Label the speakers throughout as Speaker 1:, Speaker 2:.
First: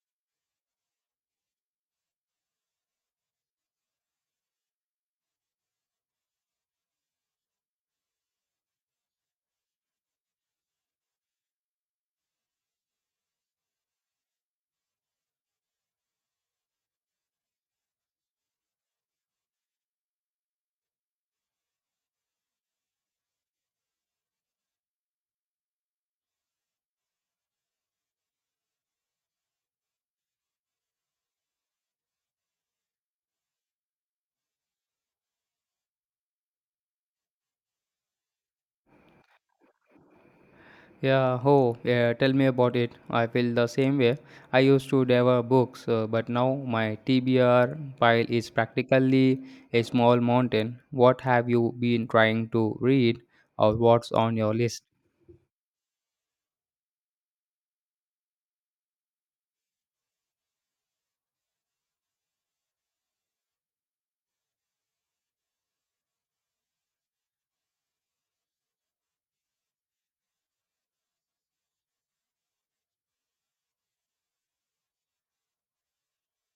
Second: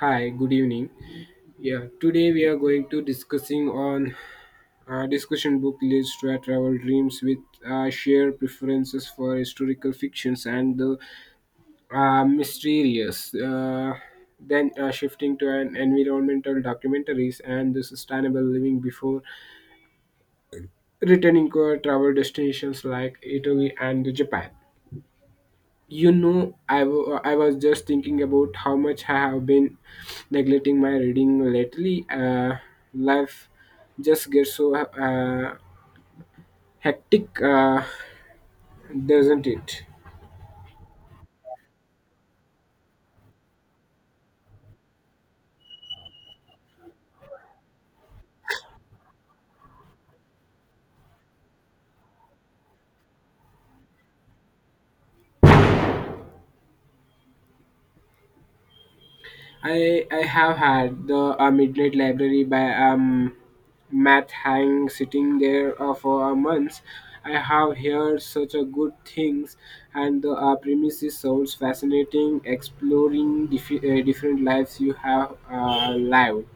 Speaker 1: Hi, good evening. Yeah, today we are going to discussing on discussion book list where travel dreams with shared preferences for historical fictions and the mysterious. Then shifting to an environmental documentaries and the sustainable living before returning to our travel destinations like Italy and Japan. I was just thinking about how much I have been neglecting my reading lately. Life just gets so hectic, doesn't it?
Speaker 2: Yeah, oh, yeah, tell me about it. I feel the same way. I used to devour books, but now my TBR pile is practically a small mountain. What have you been trying to read, or what's on your list?
Speaker 1: I have had the Midnight Library by Matt Hang sitting there for a month. I have heard such a good things, and the premises sounds fascinating. Exploring different lives you have lived.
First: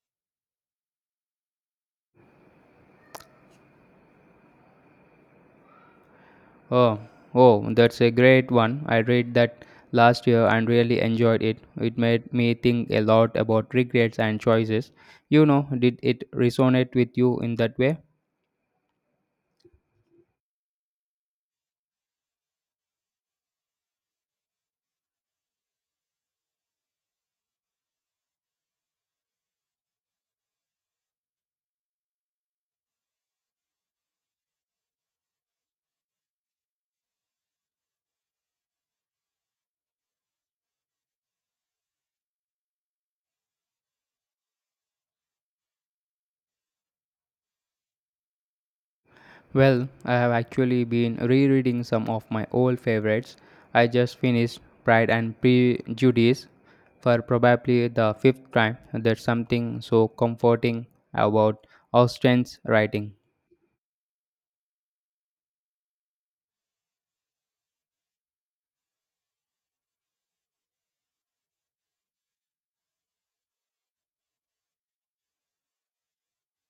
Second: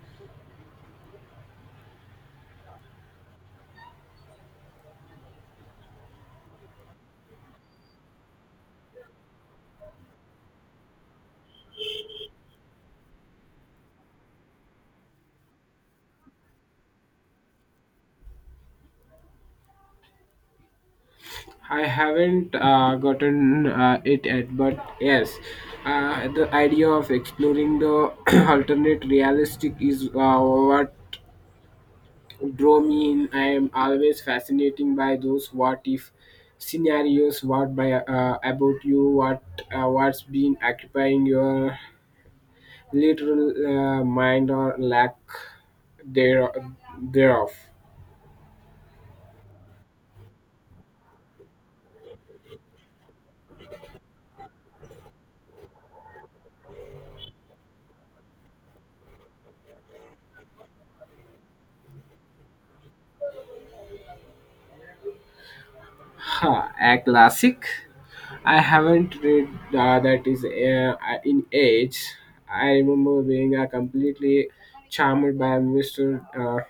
Speaker 2: Oh, oh, that's a great one. I read that last year and really enjoyed it. It made me think a lot about regrets and choices. You know, did it resonate with you in that way?
Speaker 1: I haven't gotten it yet, but yes, the idea of exploring the alternate realistic is what drew me in. I am always fascinating by those what if scenarios. What by About you? What's been occupying your literal mind, or lack there thereof?
Speaker 2: Well, I have actually been rereading some of my old favorites. I just finished Pride and Prejudice for probably the fifth time. There's something so comforting about Austen's writing.
Speaker 1: Huh, a classic. I haven't read that is in age. I remember being completely charmed by Mr. Uh,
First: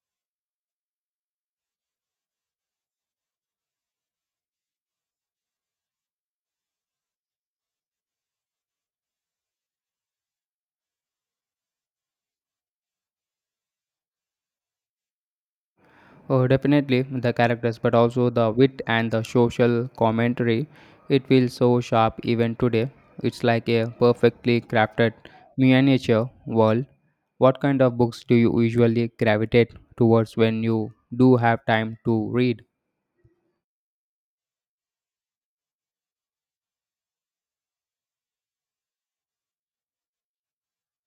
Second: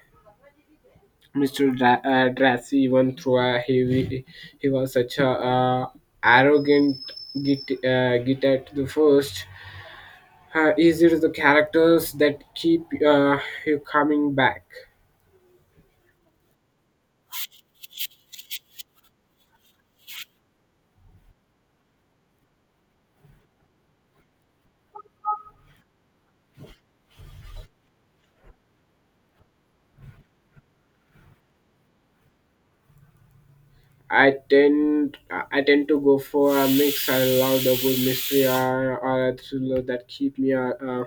Speaker 1: Mr. Drassi, even through a heavy. He was such a arrogant git at the first. Is it the characters that keep you coming back?
Speaker 2: Oh, definitely the characters, but also the wit and the social commentary. It feels so sharp even today. It's like a perfectly crafted miniature world. What kind of books do you usually gravitate towards when you do have time to read?
Speaker 1: I tend to go for a mix. I love the good mystery or a thriller that keep me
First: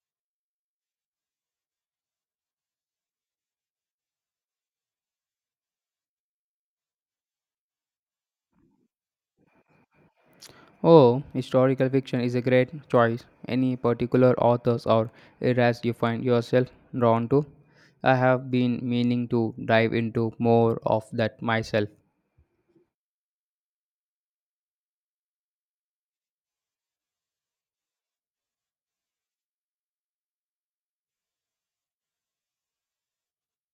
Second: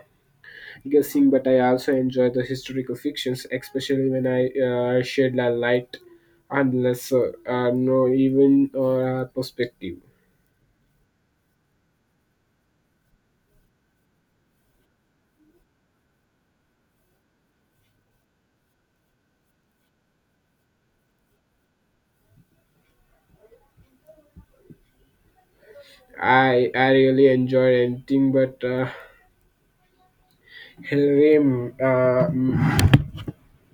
Speaker 1: guessing, but I also enjoy the historical fictions, especially when I shed a light on lesser, no, even perspective.
Speaker 2: Oh, historical fiction is a great choice. Any particular authors or eras you find yourself drawn to? I have been meaning to dive into more of that myself.
Speaker 1: I really enjoy anything, but Hilary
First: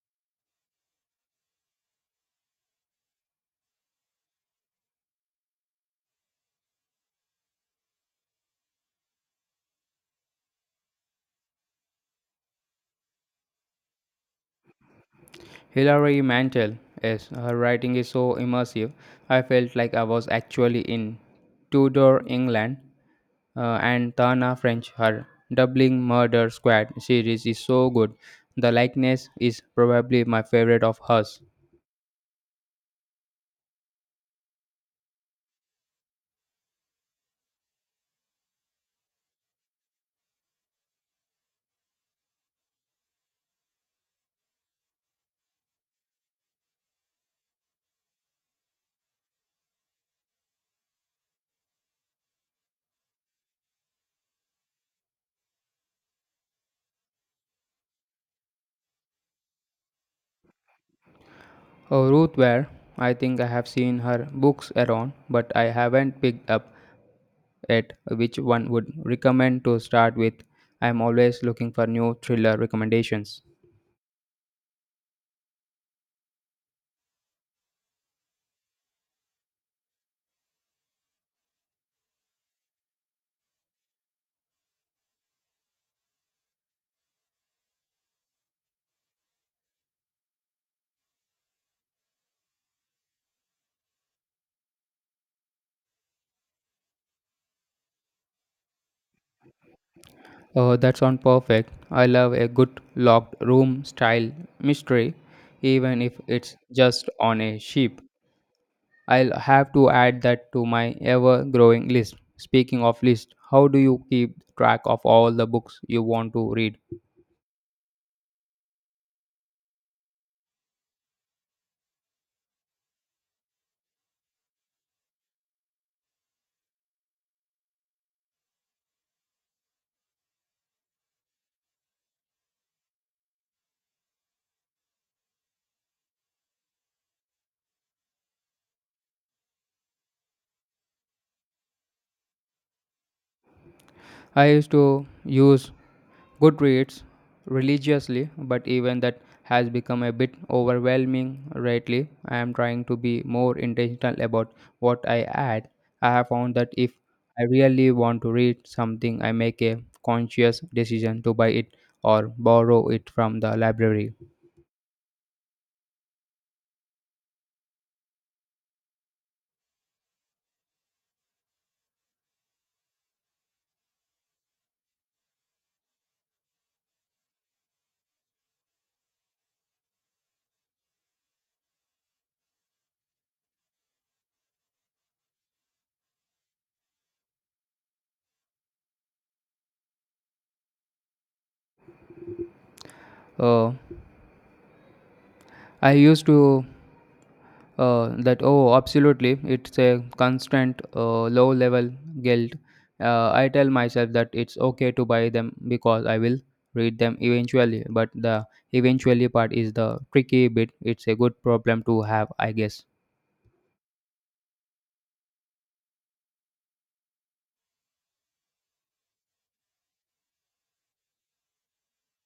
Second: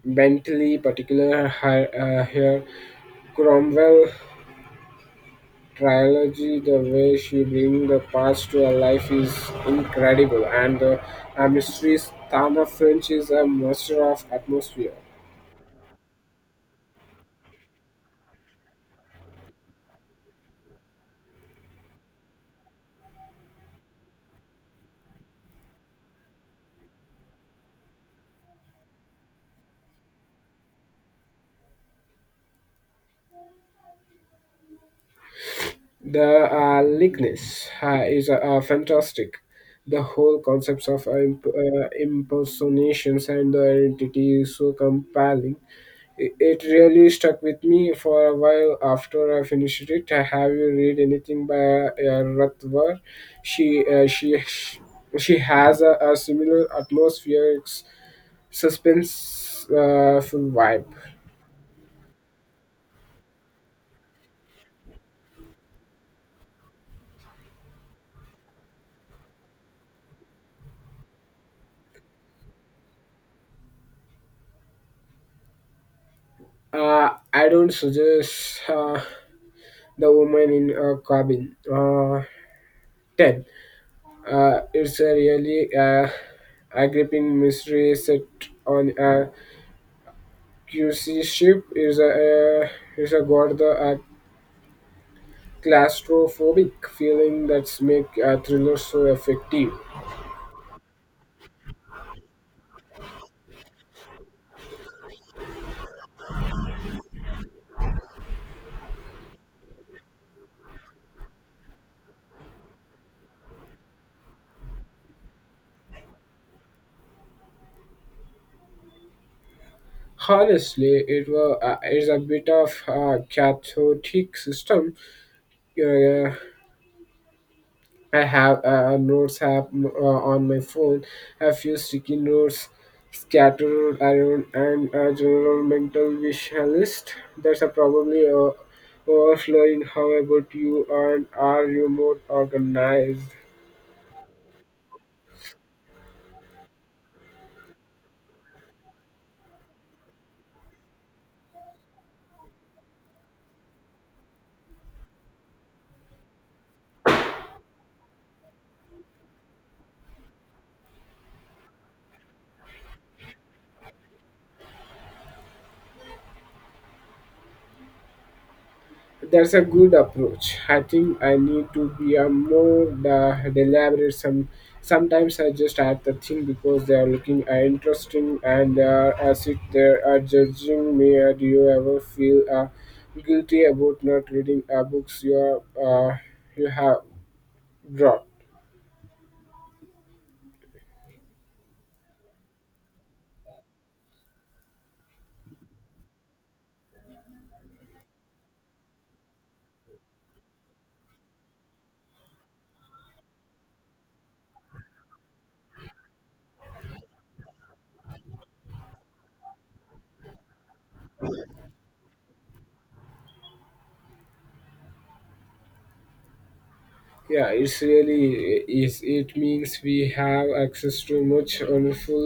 Speaker 1: Bentley, particular her Cromwell trilogy. The way she brings the past to her life is incredible, and the mysteries, Tana French is a master of atmosphere.
Speaker 2: Hilary Mantel, yes, her writing is so immersive. I felt like I was actually in Tudor England and Tana French. Her Doubling Murder Squad series is so good. The likeness is probably my favorite of hers.
Speaker 1: The likeness is fantastic. The whole concepts of impersonations and the identity is so compelling. It really stuck with me for a while after I finished it. Have you read anything by Ratwar? She uh, she she has a similar atmosphere. It's suspense full vibe.
Speaker 2: Oh, Ruth Ware, I think I have seen her books around, but I haven't picked up yet which one would recommend to start with. I'm always looking for new thriller recommendations.
Speaker 1: I don't suggest the woman in a cabin. 10. It's a really, a gripping mystery set on a QC ship. Uh, is a got the claustrophobic feeling that's make a thriller so effective.
Speaker 2: Oh, that sounds perfect. I love a good locked room style mystery, even if it's just on a ship. I'll have to add that to my ever growing list. Speaking of list, how do you keep track of all the books you want to read?
Speaker 1: Honestly, it's a bit of a cathartic system. Uh, I have a notes app on my phone, a few sticky notes scattered around, and a general mental wish list. That's a probably overflowing. How about you? And are you more organized?
Speaker 2: I used to use Goodreads religiously, but even that has become a bit overwhelming lately. I am trying to be more intentional about what I add. I have found that if I really want to read something, I make a conscious decision to buy it or borrow it from the library.
Speaker 1: That's a good approach. I think I need to be a more deliberate. Sometimes I just add the thing because they are looking interesting, and as if they are judging me. Do you ever feel guilty about not reading books uh, you have brought?
Speaker 2: Uh, I used to that oh absolutely it's a constant low level guilt I tell myself that it's okay to buy them because I will read them eventually but the eventually part is the tricky bit it's a good problem to have I guess.
Speaker 1: Yeah, it's really is. It means we have access to much wonderful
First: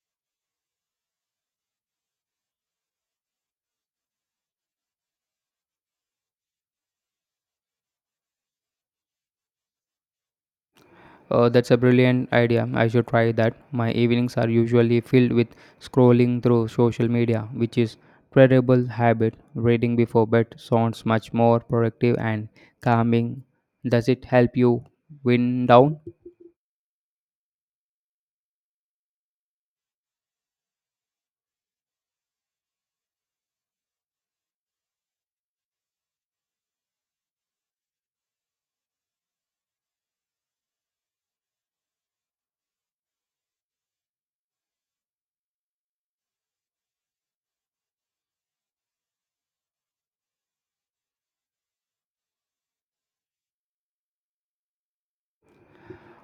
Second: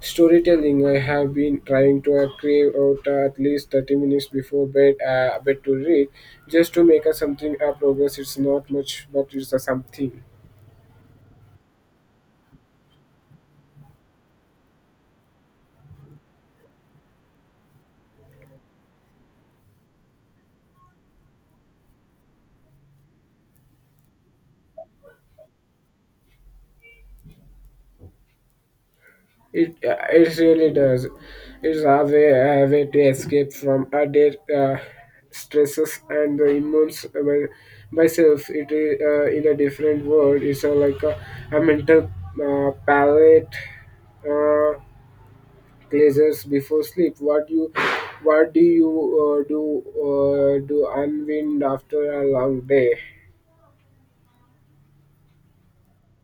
Speaker 1: storytelling. I have been trying to crave out at least 30 minutes before bed to read, just to make a something a progress. It's not much, but it's a something.
Speaker 2: That's a brilliant idea. I should try that. My evenings are usually filled with scrolling through social media, which is terrible habit. Reading before bed sounds much more productive and calming. Does it help you wind down?
Speaker 1: It really does. It's a way to escape from a day stresses and the immense by myself. It is in a different world. It's like a mental palette uh, pleasures before sleep. What do you do do unwind after a long day?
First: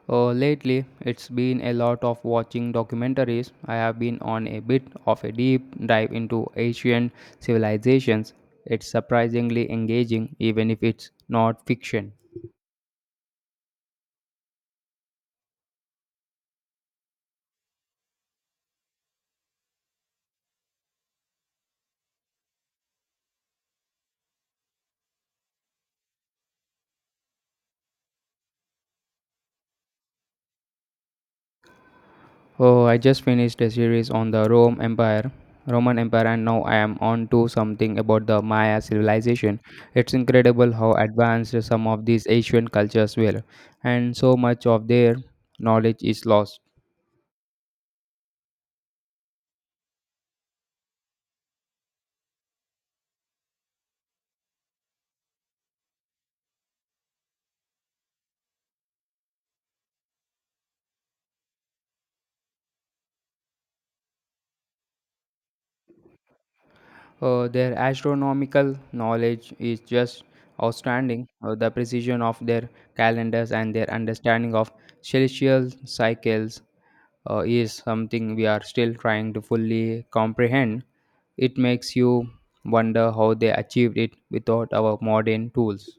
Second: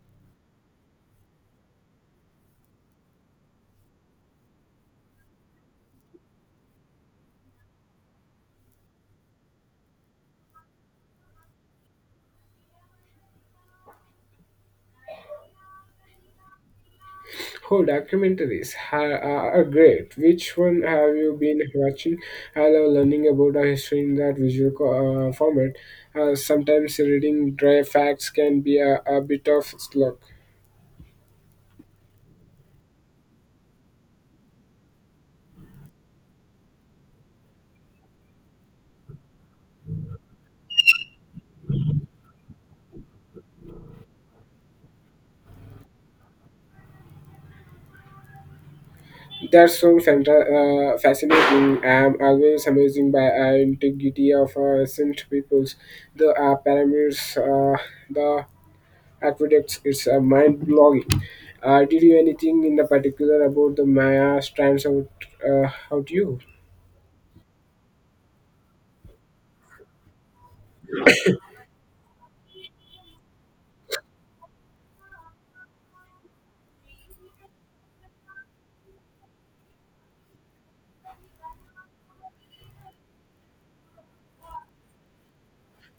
Speaker 2: Lately, it's been a lot of watching documentaries. I have been on a bit of a deep dive into ancient civilizations. It's surprisingly engaging, even if it's not fiction.
Speaker 1: Oh, documentaries are great. Which one have you been watching? I love learning about our history in that visual format. Sometimes reading dry facts can be a bit of slog.
Speaker 2: Oh, I just finished a series on the Roman Empire, and now I am on to something about the Maya civilization. It's incredible how advanced some of these ancient cultures were, and so much of their knowledge is lost.
Speaker 1: That's so fascinating. I'm always amazing by integrity of ancient peoples. The pyramids, the aqueducts, it's mind-blowing. Did you anything in the particular about the Maya strands out you?
Speaker 2: Their astronomical knowledge is just outstanding. The precision of their calendars and their understanding of celestial cycles is something we are still trying to fully comprehend. It makes you wonder how they achieved it without our modern tools.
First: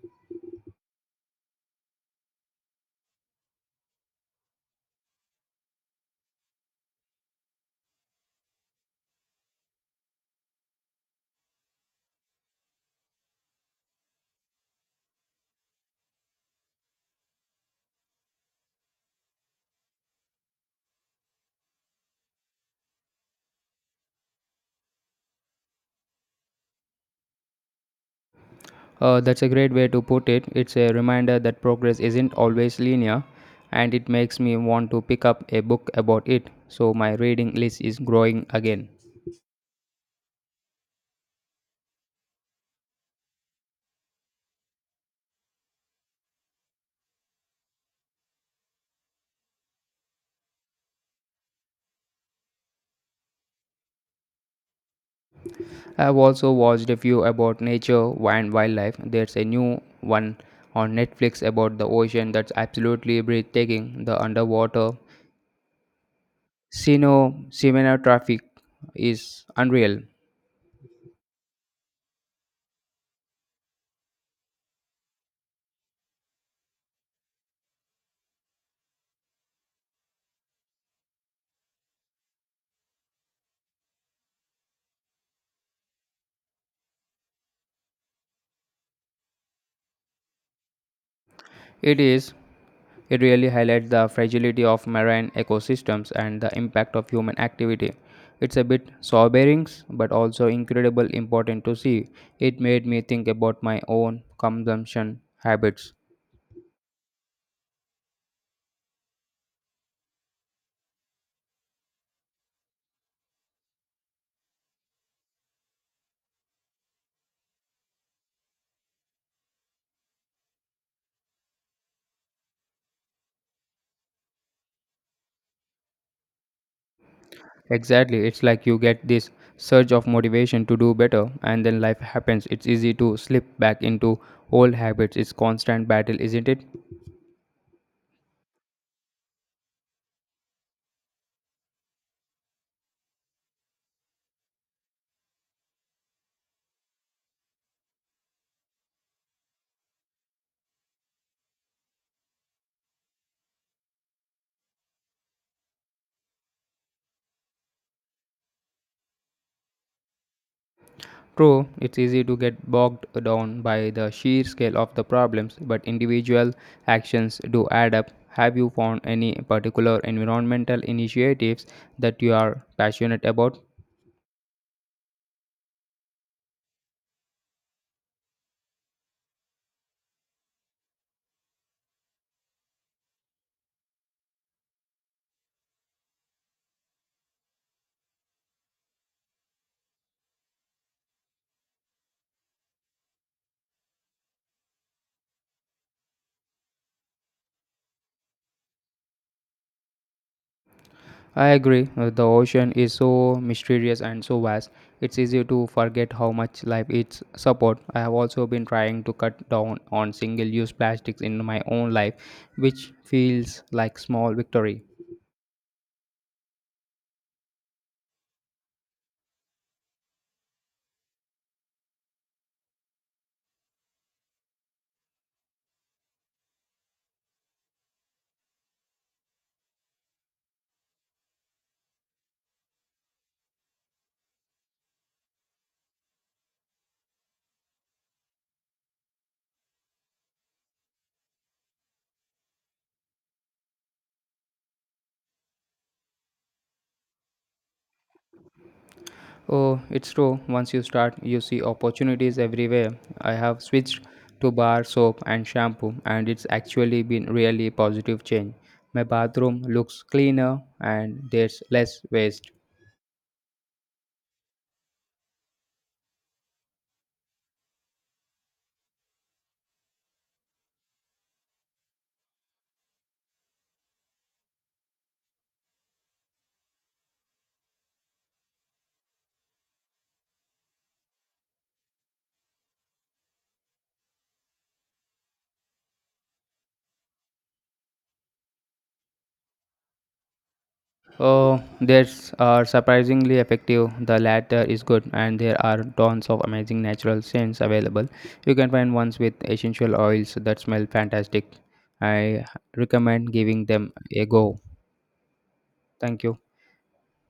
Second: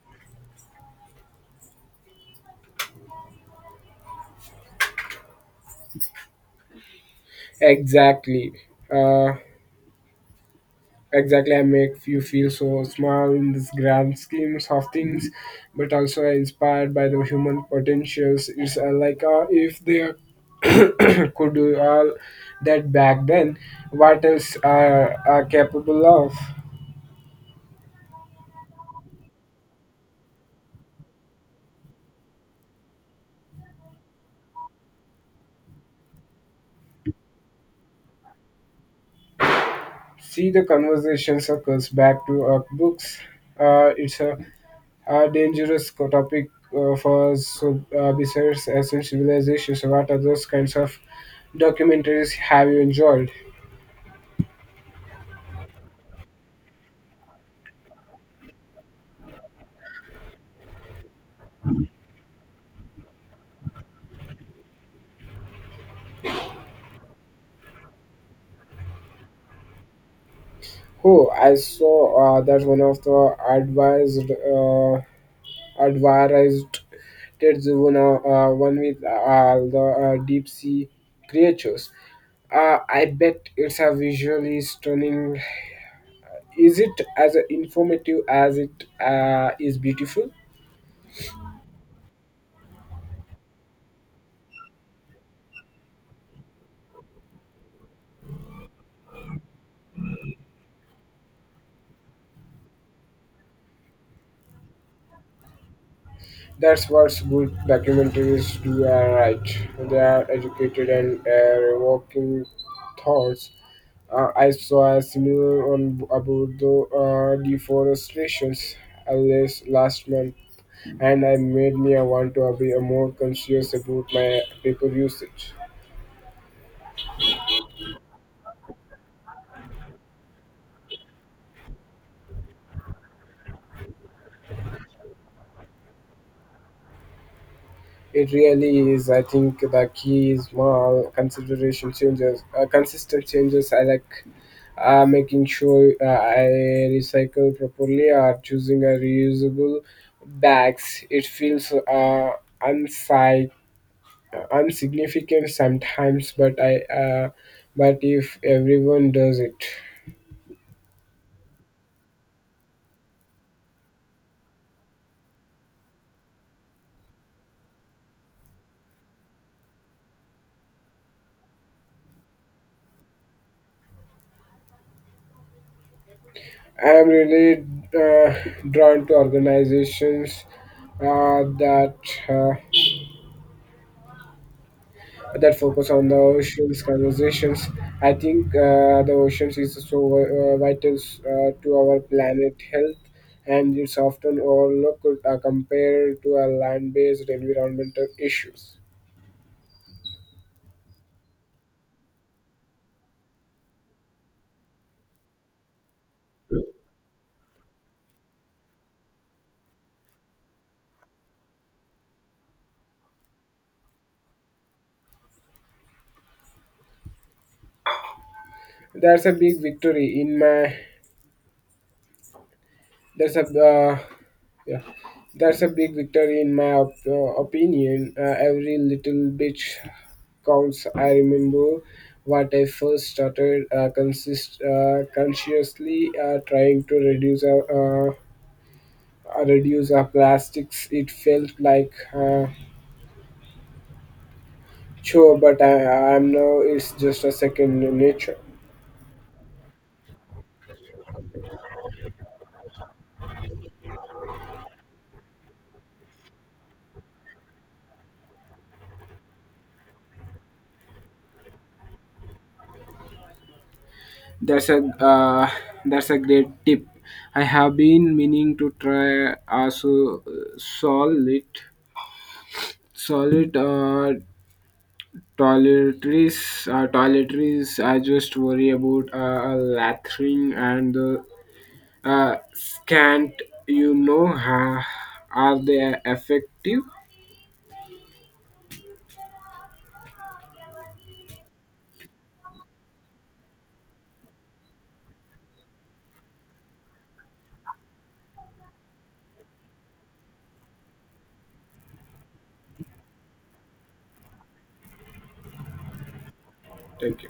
Speaker 1: Exactly. Uh, exactly. I make you feel so small in this grand schemes of things, but also inspired by the human potentials. It's like if they are- could do all that back then. What else are capable of?
Speaker 2: That's a great way to put it. It's a reminder that progress isn't always linear, and it makes me want to pick up a book about it. So my reading list is growing again.
Speaker 1: See the conversation circles back to books. It's a dangerous topic besides ancient civilizations. What other kinds of documentaries have you enjoyed?
Speaker 2: I've also watched a few about nature and wildlife. There's a new one on Netflix about the ocean that's absolutely breathtaking. The underwater Sino Simena traffic is unreal.
Speaker 1: Oh, I saw that one of the advised that's one with the deep sea creatures. I bet it's a visually stunning. Is it as informative as it is beautiful?
Speaker 2: It is it really highlights the fragility of marine ecosystems and the impact of human activity. It's a bit sobering but also incredibly important to see. It made me think about my own consumption habits.
Speaker 1: That's what good documentaries do. You are right. They are educated and revoking thoughts. I saw a similar on about the deforestations last month, and I made me want to be more conscious about my paper usage.
Speaker 2: Exactly, it's like you get this surge of motivation to do better and then life happens. It's easy to slip back into old habits. It's constant battle, isn't it?
Speaker 1: It really is. I think the key is more consistent changes. I like, making sure I recycle properly, or choosing a reusable bags. It feels unsi- insignificant sometimes, but I but if everyone does it,
Speaker 2: True, it's easy to get bogged down by the sheer scale of the problems, but individual actions do add up. Have you found any particular environmental initiatives that you are passionate about?
Speaker 1: I am really uh, drawn to organizations uh, that uh, that focus on the oceans conversations. I think the oceans is so vital to our planet health, and it's often overlooked compared to our land-based environmental issues.
Speaker 2: I agree, the ocean is so mysterious and so vast. It's easy to forget how much life it's support. I have also been trying to cut down on single use plastics in my own life, which feels like small victory.
Speaker 1: That's a big victory in my. That's a Yeah, that's a big victory in my opinion. Every little bit counts. I remember what I first started consist consciously trying to reduce our plastics. It felt like chore, but I'm now it's just a second nature.
Speaker 2: Oh, it's true. Once you start, you see opportunities everywhere. I have switched to bar soap and shampoo, and it's actually been really positive change. My bathroom looks cleaner and there's less waste.
Speaker 1: That's a uh, that's a great tip. I have been meaning to try also solve it. Solid toiletries, toiletries. I just worry about a lathering and the scant. You know, ha Are they effective?
Speaker 2: Oh, that's are surprisingly effective. The latter is good, and there are tons of amazing natural scents available. You can find ones with essential oils that smell fantastic. I recommend giving them a go. Thank you.
Speaker 1: Thank you.